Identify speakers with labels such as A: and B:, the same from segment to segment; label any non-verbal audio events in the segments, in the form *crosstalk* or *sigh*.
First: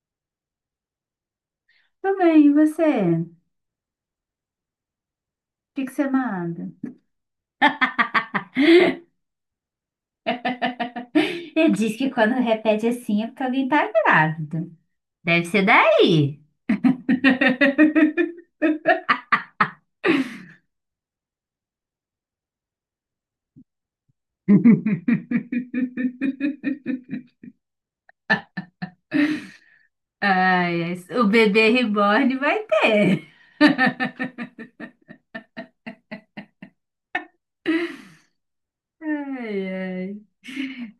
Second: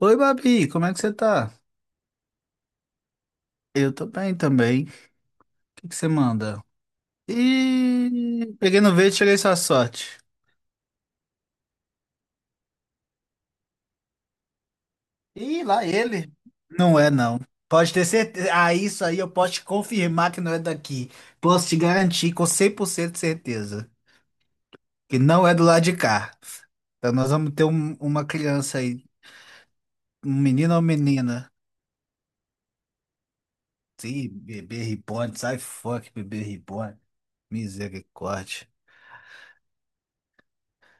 A: Oi, Babi, como é que você tá?
B: Tudo bem, e você? O
A: Eu tô bem também. O
B: que
A: que
B: que
A: que você
B: você
A: manda?
B: manda?
A: E peguei no verde, cheguei sua sorte.
B: Ele diz que quando repete assim é porque alguém tá grávida. Deve
A: Ih,
B: ser
A: lá ele.
B: daí.
A: Não é, não. Pode ter certeza.
B: *laughs*
A: Ah, isso aí eu posso te confirmar que não é daqui. Posso te garantir com 100% de certeza que não é do lado de cá. Então nós vamos ter uma criança aí, um menino
B: Ai,
A: ou
B: ai, o
A: menina.
B: bebê reborn vai ter.
A: Sim, bebê reborn, sai fora que bebê reborn. Misericórdia.
B: Ai, ai.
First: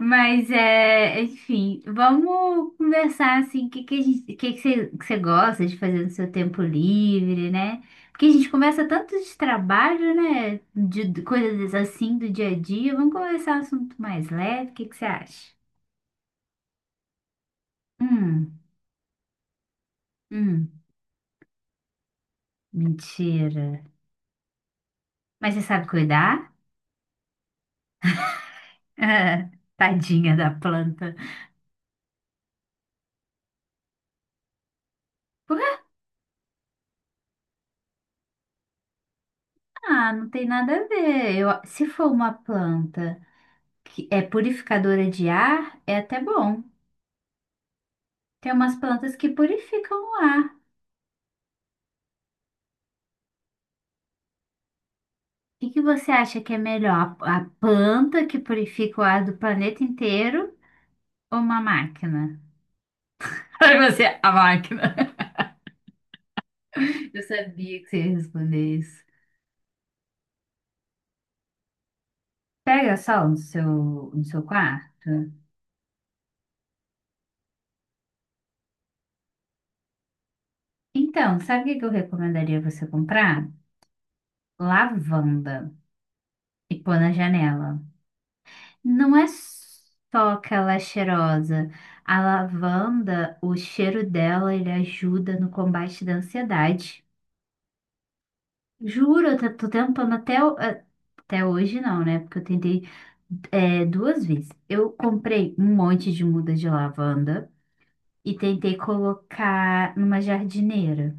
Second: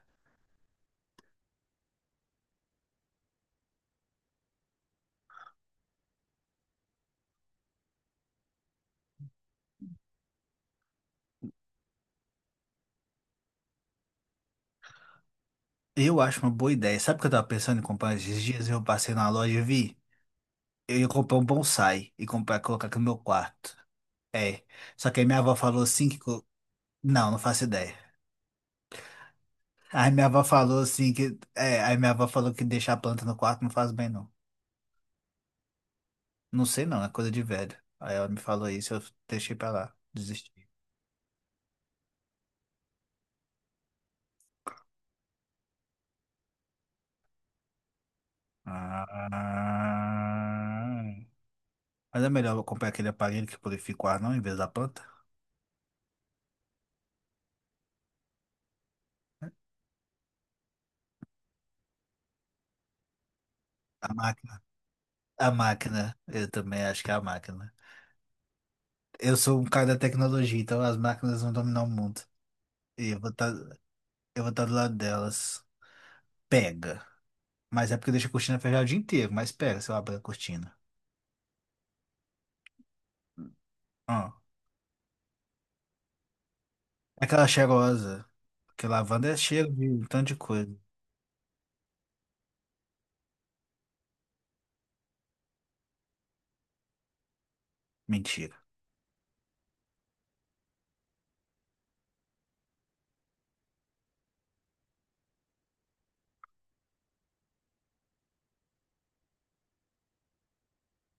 B: Mas é, enfim, vamos conversar assim, o que que a gente, o que que você gosta de fazer no seu tempo livre, né? Porque a gente conversa tanto de trabalho, né? De coisas assim do dia a dia. Vamos conversar um assunto mais leve. O que que você acha?
A: Eu acho uma boa ideia. Sabe o que eu tava pensando em comprar esses
B: Hum,
A: dias? Eu passei na loja e vi.
B: hum,
A: Eu ia comprar um bonsai e comprar, colocar aqui no meu quarto.
B: mentira.
A: É. Só que aí minha avó
B: Mas você
A: falou
B: sabe
A: assim que.
B: cuidar? *laughs*
A: Não, não faço ideia.
B: Ah,
A: Aí minha
B: tadinha
A: avó
B: da
A: falou assim
B: planta.
A: que. É, aí minha avó falou que deixar a planta no quarto não faz bem, não. Não sei não, é coisa de velho. Aí ela me falou isso, eu deixei pra lá.
B: Ah, não tem
A: Desisti.
B: nada a ver. Eu, se for uma planta que é purificadora de ar, é até bom. Tem umas plantas que
A: Ah.
B: purificam o ar. O
A: Mas é melhor eu comprar aquele aparelho que purifica o ar, não, em vez da planta?
B: que que você acha que é melhor? A planta que purifica o ar do planeta inteiro ou uma máquina? *laughs* Aí você,
A: A
B: é a
A: máquina.
B: máquina.
A: A máquina. Eu também acho que é
B: Eu
A: a máquina.
B: sabia que você ia responder isso.
A: Eu sou um cara da tecnologia, então as máquinas vão dominar o mundo.
B: Pega
A: E
B: sol no seu
A: eu vou estar do lado
B: quarto.
A: delas. Pega. Mas é porque deixa a cortina fechada o dia inteiro, mas pega se eu abrir a cortina.
B: Então, sabe o que que eu recomendaria você comprar?
A: Ah,
B: Lavanda e pôr na
A: aquela
B: janela.
A: cheirosa. Porque
B: Não é
A: lavanda é cheiro de um tanto
B: só
A: de coisa.
B: aquela cheirosa. A lavanda, o cheiro dela, ele ajuda no combate da ansiedade.
A: Mentira.
B: Juro, tô tentando até, até hoje não, né? Porque eu tentei duas vezes. Eu comprei um monte de muda de lavanda e tentei colocar numa jardineira.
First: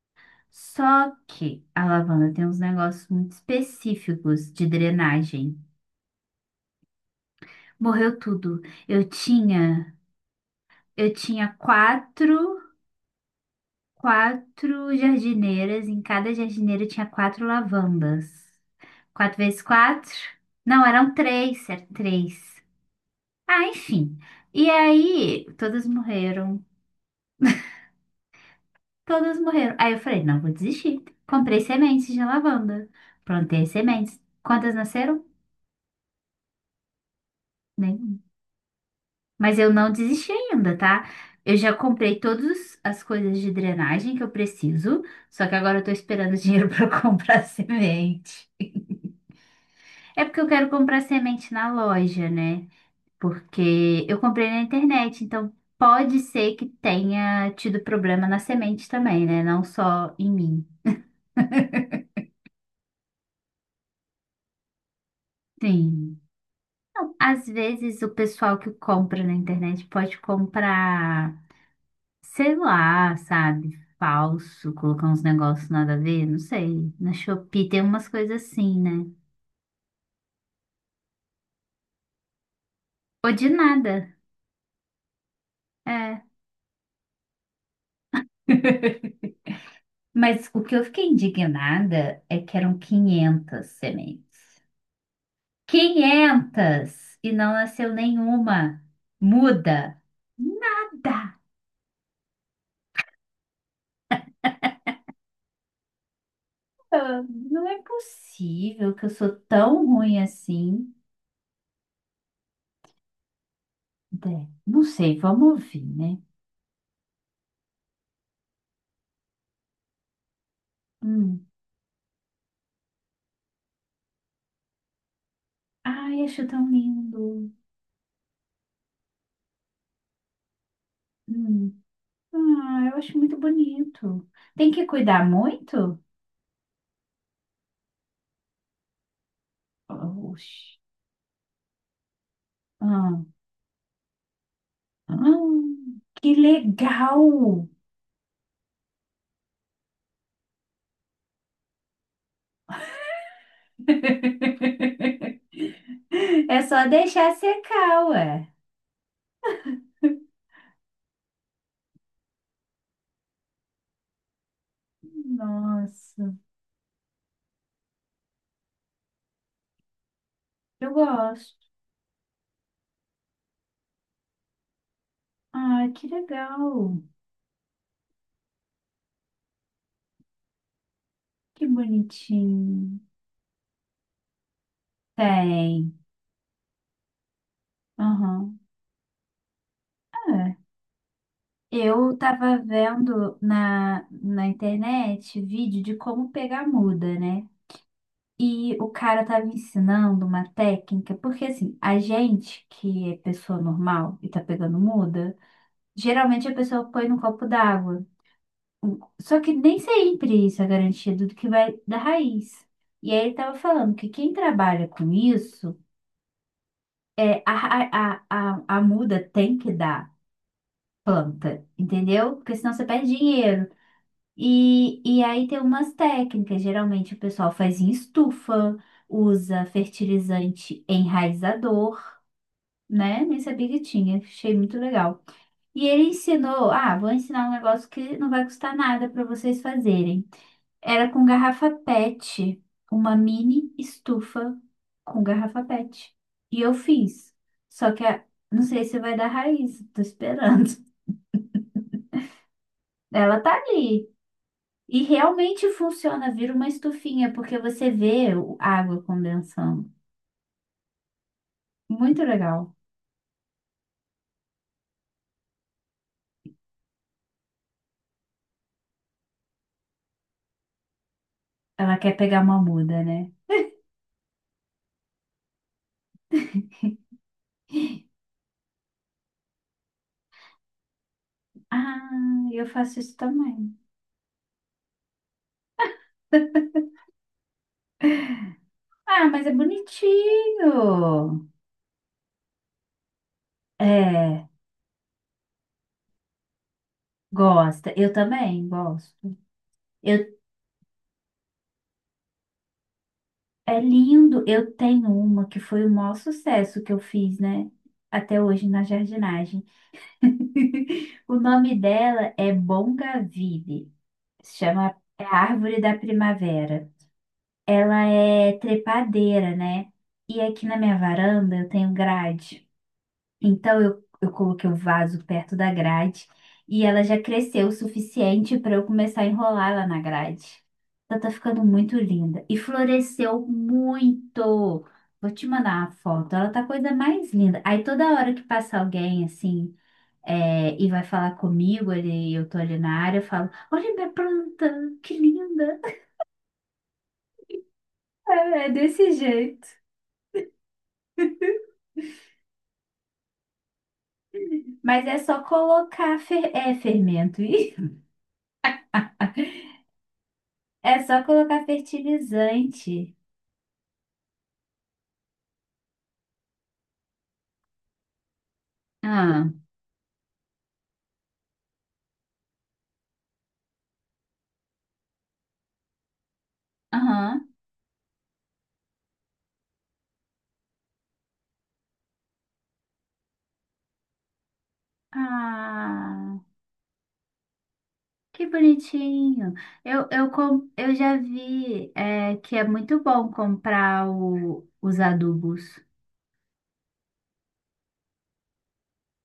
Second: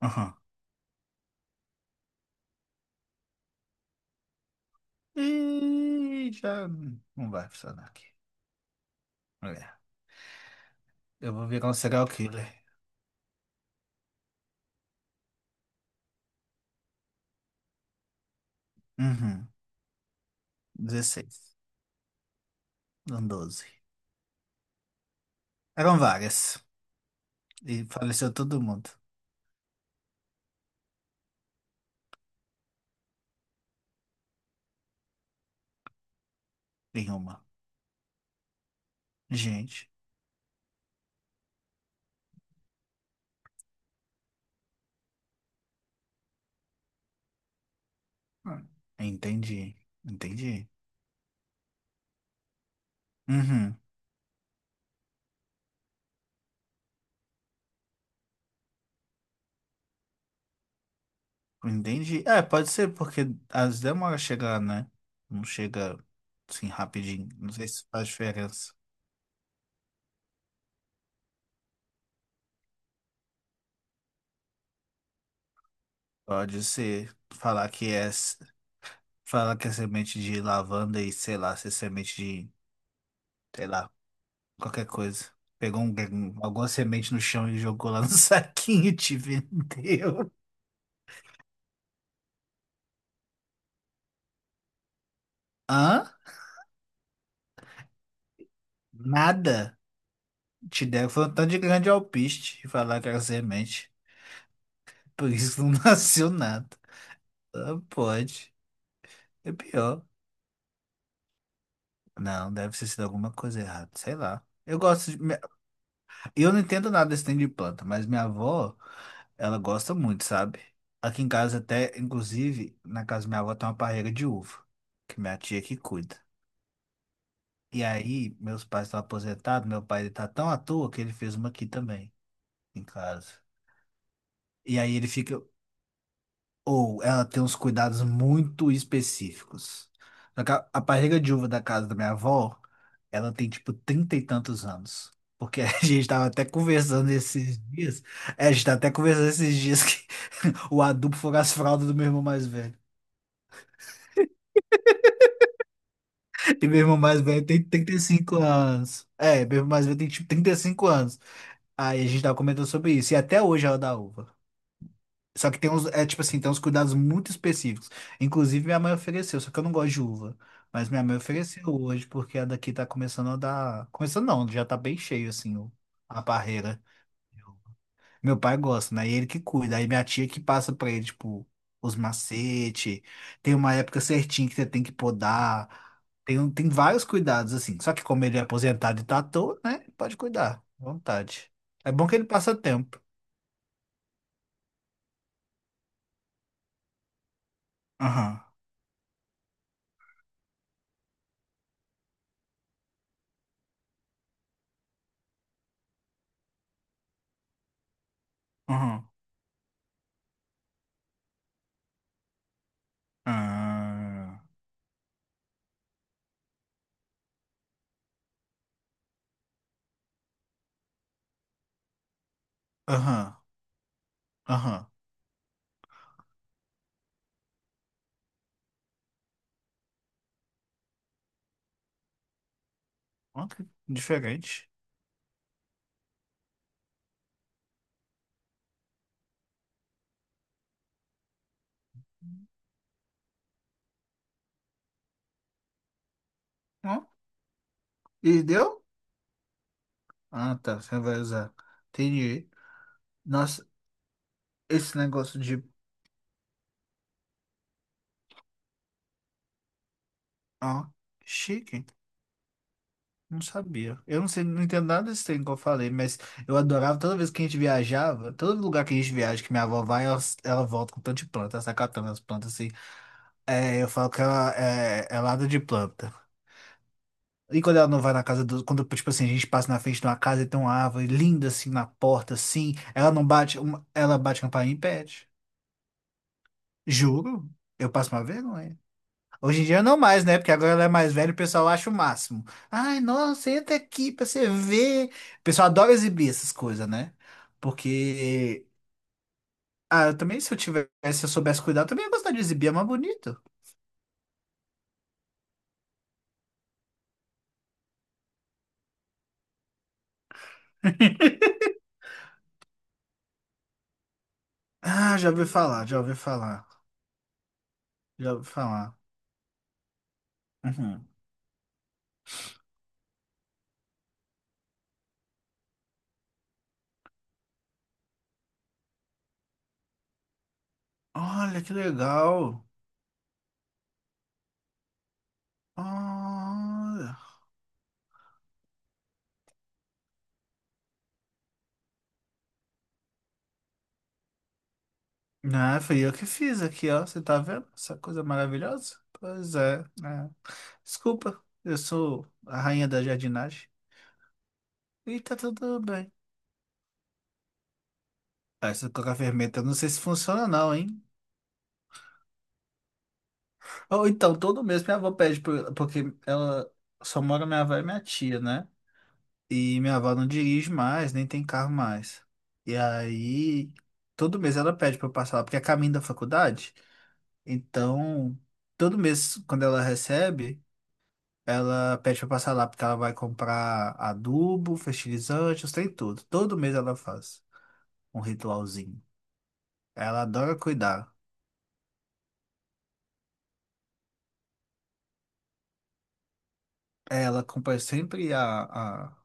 A: Aham.
B: Só que a lavanda tem uns negócios muito específicos de drenagem.
A: E já não vai funcionar aqui.
B: Morreu tudo. Eu
A: É.
B: tinha, eu
A: Eu vou
B: tinha
A: virar um serial killer.
B: quatro jardineiras. Em cada jardineira tinha quatro lavandas. Quatro
A: Uhum.
B: vezes quatro? Não, eram
A: 16.
B: três, era três.
A: Não,
B: Ah,
A: 12.
B: enfim. E aí, todas
A: Eram várias.
B: morreram.
A: E faleceu todo mundo
B: Todas morreram. Aí eu falei, não vou desistir. Comprei sementes de lavanda. Plantei as sementes. Quantas nasceram?
A: em uma.
B: Nenhuma. Mas eu
A: Gente.
B: não desisti ainda, tá? Eu já comprei todas as coisas de drenagem que eu preciso, só que agora eu tô esperando dinheiro *laughs* para comprar semente.
A: Hum. Entendi,
B: É porque eu
A: entendi.
B: quero comprar semente na loja, né?
A: Uhum,
B: Porque eu comprei na internet, então pode ser que tenha tido problema na semente também, né? Não só em mim.
A: entendi. É, pode ser, porque as demoras chegar, né? Não chega
B: Sim.
A: assim
B: Não,
A: rapidinho.
B: às
A: Não sei se
B: vezes o
A: faz
B: pessoal que
A: diferença.
B: compra na internet pode comprar. Sei lá, sabe? Falso, colocar uns negócios nada a ver, não
A: Pode
B: sei. Na
A: ser
B: Shopee
A: falar
B: tem
A: que é,
B: umas coisas assim, né?
A: falar que é semente de lavanda e sei lá, se é semente de,
B: Ou de
A: sei lá,
B: nada,
A: qualquer coisa. Pegou
B: é.
A: alguma semente no chão e jogou lá no *laughs* saquinho e te
B: *laughs*
A: vendeu.
B: Mas o que eu fiquei indignada é que eram 500 sementes.
A: Hã?
B: Quinhentas e não nasceu nenhuma.
A: Nada.
B: Muda.
A: Te deram foi um
B: Nada.
A: tanto de grande alpiste e falar que era semente. Por isso não *laughs* nasceu nada.
B: Ah, não é
A: Ah, pode.
B: possível que eu sou
A: É
B: tão
A: pior.
B: ruim assim.
A: Não, deve ter sido alguma coisa errada. Sei lá.
B: É,
A: Eu
B: não
A: gosto
B: sei,
A: de... minha-
B: vamos ouvir, né?
A: Eu não entendo nada desse trem de planta, mas minha avó, ela gosta muito, sabe? Aqui em
B: Hum.
A: casa até, inclusive, na casa da minha avó tem uma parreira de uva, que minha tia que cuida.
B: Ai, acho tão lindo.
A: E aí, meus pais estão aposentados, meu pai ele tá tão à toa que ele fez uma aqui
B: Hum.
A: também, em
B: Ah, eu acho
A: casa.
B: muito bonito. Tem
A: E
B: que
A: aí ele
B: cuidar
A: fica...
B: muito?
A: Ou ela tem uns cuidados muito específica. Só que A
B: Oxi.
A: a parreira de uva da casa da minha avó,
B: Ah,
A: ela tem tipo trinta e tantos anos. Porque a *laughs*
B: ah,
A: gente tava
B: que
A: até conversando esses
B: legal!
A: dias. É, a gente tá até conversando esses dias que *laughs* o adubo foi as fraldas do meu irmão mais velho.
B: *laughs* É
A: E
B: só
A: meu irmão mais
B: deixar
A: velho tem trinta
B: secar,
A: e
B: ué.
A: cinco anos. É, meu irmão mais velho tem tipo 35 anos. Aí a gente tava comentando sobre isso. E até hoje ela dá uva. Só que tem uns, é tipo
B: Nossa,
A: assim, tem uns cuidados muito específicos. Inclusive minha mãe ofereceu, só que eu não gosto de uva. Mas
B: eu
A: minha mãe ofereceu
B: gosto.
A: hoje, porque a daqui tá começando a dar. Começando não, já tá bem cheio assim,
B: Ai, que
A: a barreira.
B: legal.
A: Meu pai gosta, né? E ele que cuida. Aí minha tia que passa pra ele, tipo,
B: Que
A: os
B: bonitinho.
A: macetes. Tem uma época certinha que você tem que podar.
B: Tem.
A: Tem, tem vários cuidados, assim. Só que como ele é
B: Aham.
A: aposentado e tá à toa, né? Pode
B: É.
A: cuidar, à vontade. É bom que
B: Eu
A: ele passa
B: tava
A: tempo.
B: vendo na internet vídeo de como pegar muda, né?
A: Aham,
B: E o cara estava ensinando uma técnica, porque assim, a gente que é pessoa normal e tá pegando muda, geralmente a pessoa põe no copo d'água.
A: aham,
B: Só que nem sempre isso é garantido do que vai da raiz. E aí ele estava falando que quem
A: ah,
B: trabalha com isso, é, a, ra- a muda tem que dar planta, entendeu? Porque senão você perde
A: aham,
B: dinheiro.
A: aham.
B: E aí tem umas técnicas, geralmente o pessoal faz em estufa, usa fertilizante enraizador, né? Nem
A: Ó, que
B: sabia que tinha, achei
A: diferente.
B: muito legal. E ele ensinou, ah, vou ensinar um negócio que não vai custar nada para vocês fazerem. Era com garrafa PET, uma mini estufa com garrafa PET. E eu
A: Ó,
B: fiz. Só que a-
A: e
B: não
A: deu?
B: sei se vai dar raiz, tô
A: Ah,
B: esperando.
A: tá. Você
B: *laughs*
A: vai usar. Entendi.
B: Ela tá
A: Nossa,
B: ali.
A: esse
B: E
A: negócio de...
B: realmente funciona, vira uma estufinha, porque você vê a água condensando.
A: Ó, chique.
B: Muito legal.
A: Não sabia. Eu não sei, não entendo nada desse trem que eu falei, mas eu adorava toda vez que a gente viajava, todo lugar que a gente viaja, que minha avó vai, ela volta com tanto de planta, ela sai
B: Ela
A: catando
B: quer
A: as
B: pegar
A: plantas
B: uma
A: assim.
B: muda, né?
A: É, eu falo que ela é, é lada de planta. E quando ela não vai na casa do. Quando, tipo assim, a gente passa na frente de uma casa e tem uma árvore linda assim na
B: Ah,
A: porta,
B: eu
A: assim,
B: faço
A: ela
B: isso
A: não bate,
B: também.
A: ela bate a campainha e pede. Juro, eu passo uma vergonha.
B: Ah, mas é
A: Hoje em dia não mais, né? Porque agora ela é mais velha e o
B: bonitinho.
A: pessoal acha o máximo. Ai, nossa, entra aqui pra
B: É,
A: você ver. O pessoal adora exibir essas coisas, né?
B: gosta. Eu
A: Porque.
B: também gosto.
A: Ah, eu
B: Eu,
A: também, se eu tivesse, se eu soubesse cuidar, eu também ia gostar de exibir, é mais bonito.
B: é lindo. Eu tenho uma que foi o maior sucesso que eu fiz, né? Até hoje na jardinagem. *laughs* O
A: *laughs*
B: nome dela é Bongaville. Se chama
A: Ah,
B: é a
A: já ouvi
B: Árvore
A: falar,
B: da
A: já ouvi falar.
B: Primavera. Ela
A: Já ouvi
B: é
A: falar.
B: trepadeira, né? E aqui na minha
A: Uhum.
B: varanda eu tenho grade. Então eu coloquei o vaso perto da grade e ela já cresceu o suficiente para eu começar a enrolar ela na grade. Ela tá
A: Olha
B: ficando
A: que
B: muito linda e
A: legal.
B: floresceu muito. Vou te mandar uma foto. Ela tá a coisa
A: Olha.
B: mais linda. Aí toda hora que passa alguém assim e vai falar comigo, ele, eu tô ali na área, eu falo: Olha minha planta, que
A: Ah,
B: linda!
A: fui eu que fiz aqui, ó. Você tá vendo essa coisa
B: *laughs* É é
A: maravilhosa?
B: desse
A: Pois
B: jeito.
A: é, né? Desculpa, eu sou a rainha da jardinagem.
B: Mas é
A: E tá
B: só
A: tudo bem.
B: colocar é, fermento. *laughs* Ih.
A: Ah, essa coca fermenta, eu não sei se funciona não,
B: É
A: hein?
B: só colocar fertilizante.
A: Ou então, todo mês minha avó pede, porque ela só mora minha avó e minha tia, né?
B: Ah,
A: E minha avó não dirige mais, nem tem carro mais. E aí, todo mês ela pede pra eu passar lá, porque é caminho da faculdade.
B: aham.
A: Então, todo mês, quando ela recebe, ela pede pra eu passar lá, porque ela vai comprar adubo, fertilizante, os trem tudo.
B: Ah,
A: Todo mês ela faz um
B: que
A: ritualzinho.
B: bonitinho.
A: Ela adora
B: Eu
A: cuidar.
B: já vi é, que é muito bom comprar os adubos.
A: Ela acompanha sempre a...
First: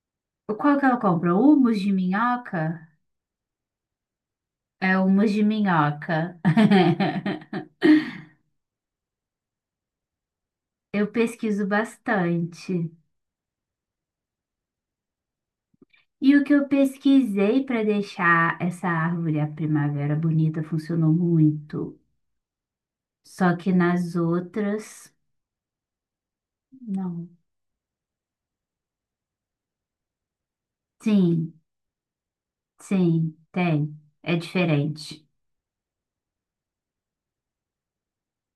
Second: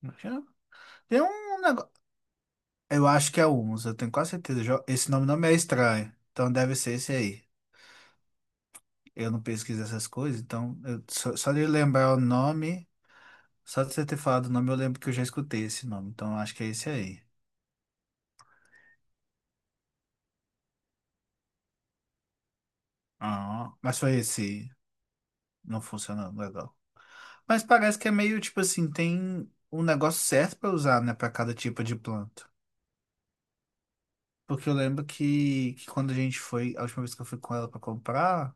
A: como é que chama?
B: Qual que eu
A: Tem
B: compro? O
A: um
B: humus
A: negócio...
B: de minhoca?
A: Eu acho que é Humus, eu tenho quase certeza. Jo-
B: É o
A: Esse nome
B: humus
A: não
B: de
A: me é estranho.
B: minhoca.
A: Então deve ser esse aí.
B: *laughs*
A: Eu não pesquiso essas coisas, então... eu-
B: Eu
A: Só, só de
B: pesquiso
A: lembrar o nome...
B: bastante.
A: Só de você ter falado o nome, eu lembro que eu já escutei esse nome. Então
B: E
A: eu
B: o que
A: acho que
B: eu
A: é esse aí.
B: pesquisei para deixar essa árvore, a primavera, bonita, funcionou muito. Só que
A: Ah, mas
B: nas
A: foi esse...
B: outras,
A: Não funcionando legal.
B: não.
A: Mas parece que é meio, tipo assim, tem um negócio certo pra usar, né? Pra cada
B: Sim,
A: tipo de planta.
B: sim, tem. É
A: Porque eu lembro
B: diferente.
A: que quando a gente foi... A última vez que eu fui com ela pra comprar...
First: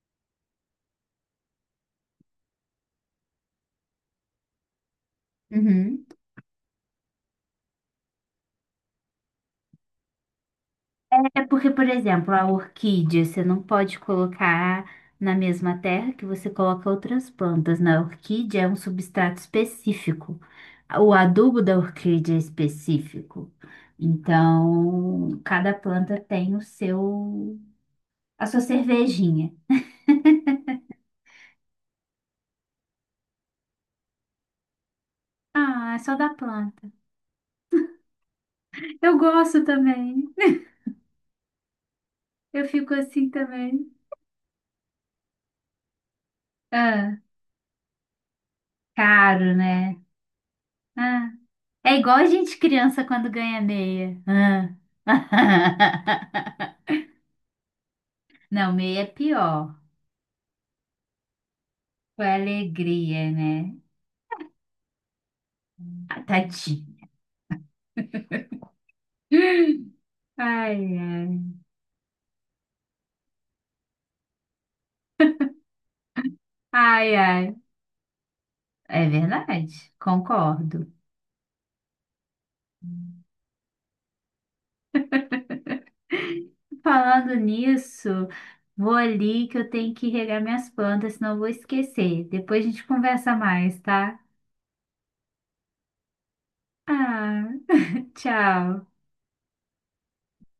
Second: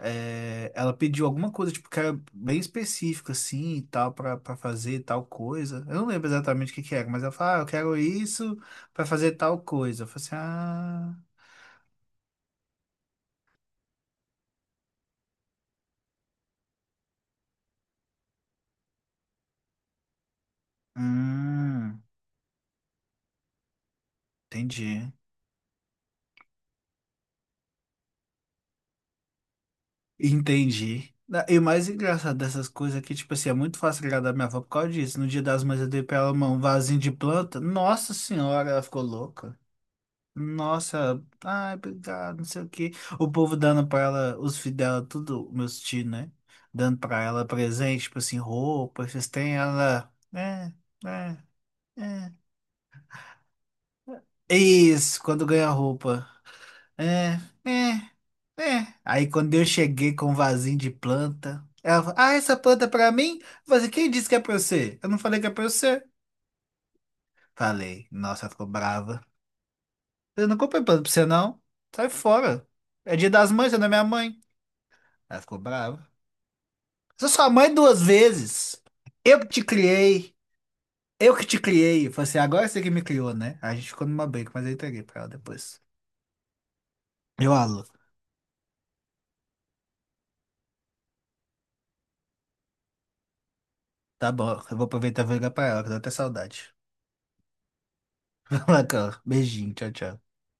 A: É, ela pediu alguma coisa, tipo, que era bem específica, assim, e tal, pra, pra fazer tal coisa. Eu
B: Uhum.
A: não lembro exatamente o que que era, mas ela falou, ah, eu quero isso pra fazer tal coisa. Eu falei assim, ah,
B: É porque, por exemplo, a orquídea, você não pode colocar na mesma terra que você coloca outras plantas. Na orquídea é um substrato específico. O adubo da
A: hum,
B: orquídea é específico.
A: entendi.
B: Então, cada planta tem o seu, a sua cervejinha.
A: Entendi. Na- E o mais engraçado dessas coisas é que, tipo assim, é muito fácil agradar minha avó por causa disso. No dia das mães eu
B: Ah, é
A: dei
B: só
A: pra
B: da
A: ela um
B: planta.
A: vasinho de planta. Nossa senhora, ela ficou
B: Eu
A: louca.
B: gosto também.
A: Nossa, ai, obrigado, não sei
B: Eu
A: o
B: fico
A: quê.
B: assim
A: O povo dando
B: também.
A: pra ela, os filhos dela, tudo, meus tios, né? Dando
B: Ah,
A: pra ela presente, tipo assim, roupa, vocês
B: caro,
A: têm
B: né?
A: ela. É,
B: Ah,
A: é,
B: é igual a
A: é.
B: gente criança quando ganha meia.
A: É
B: Ah.
A: isso, quando ganha roupa.
B: *laughs*
A: É, é,
B: Não,
A: é.
B: meia é
A: Aí quando eu
B: pior.
A: cheguei com um vasinho de planta, ela falou,
B: Foi
A: ah, essa planta é pra
B: alegria,
A: mim? Eu
B: né?
A: falei, assim, quem disse que é pra você? Eu não falei que é pra você.
B: Ah, tadinho.
A: Falei, nossa, ela ficou brava. Eu não
B: Ai,
A: comprei planta pra você,
B: ai.
A: não. Sai fora. É dia das mães, você não é minha mãe. Ela ficou brava.
B: Ai,
A: Sou sua
B: ai.
A: mãe duas vezes.
B: É
A: Eu que te
B: verdade,
A: criei.
B: concordo.
A: Eu que te criei. Eu falei assim, agora você que me criou, né? A gente ficou numa briga, mas eu entreguei pra ela depois.
B: Falando
A: Eu, alô,
B: nisso, vou ali que eu tenho que regar minhas plantas, senão eu vou esquecer. Depois a gente conversa mais, tá?
A: tá bom, eu vou aproveitar e vou ligar pra ela, que eu tô até saudade.
B: Ah,
A: *laughs*
B: tchau.
A: Bacana. Beijinho, tchau, tchau.